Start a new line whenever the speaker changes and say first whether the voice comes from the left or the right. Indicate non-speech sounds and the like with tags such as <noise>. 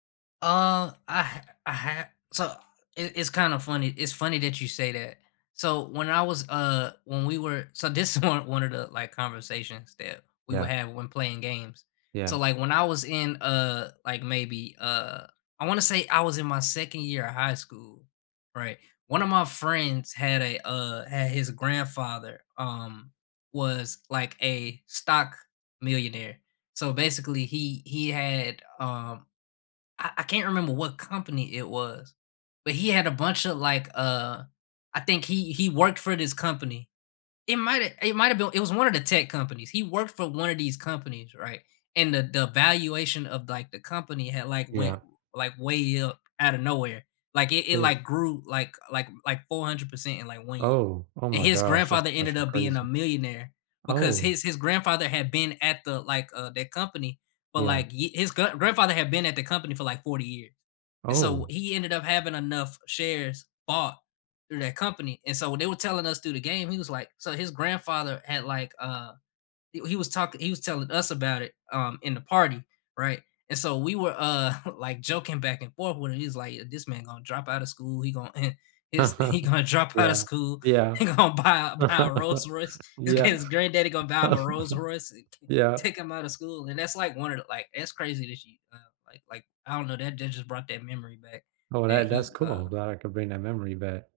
left: Uh, I ha I ha so, it it's kind of funny it's funny that you say that, so, when I was uh, when we were so, this is one one of the, like, conversations that we would
right: Yeah.
left: have when playing games, so,
right: Yeah.
left: like, when I was in, uh, like, maybe, uh, I wanna say I was in my 2nd year of high school, right, one of my friends had a, uh had his grandfather, um, was like a stock millionaire, so basically, he he had, um I I can't remember what company it was, but he had a bunch of, like, uh I think he he worked for this company, it might've it might've been It was one of the tech companies, he worked for one of these companies, right, and the the valuation of, like, the company had like, went, r
right: Yeah.
left: like, way up out of nowhere, like, it it
right: Those
left: like, grew like like like, 400% in like, 1 year,
right: Oh, oh
left: and
right: my
left: his
right: gosh, that's
left: grandfather ended
right: actually
left: up being a
right: crazy.
left: millionaire because
right: Oh.
left: his his grandfather had been at the, like, uh, the company, but,
right: Yeah.
left: like, hi his gr grandfather had been at the company for, like, 40 years, and so,
right: Oh.
left: he ended up having enough shares bought through that company, and, so, when they were telling us through the game, he was like so his grandfather had like, uh, he he was talking he was telling us about it, um, in the party, right, and so we were, uh, <chuckles> like joking back and forth with it, he's like, "This man gonna drop outta school, he going <chuckles> he's he
right: <laughs>
left: gonna drop outta
right: Yeah,
left: school,
right: yeah.
left: he gonna buy a buy a Rolls
right: <chuckles>
left: Royce, this
right: Yeah.
left: kid's granddaddy gonna buy him a Rolls Royce, eh
right: <chuckles>
left: c
right: Yeah.
left: take him outta school." and that's, like, one of the, like, it's crazy that she, um, like like, I don't know, what just brought that memory back
right: Oh,
left: that
right: that that's
left: he, uh
right: cool, glad I could bring that
left: yeah.
right: memory back.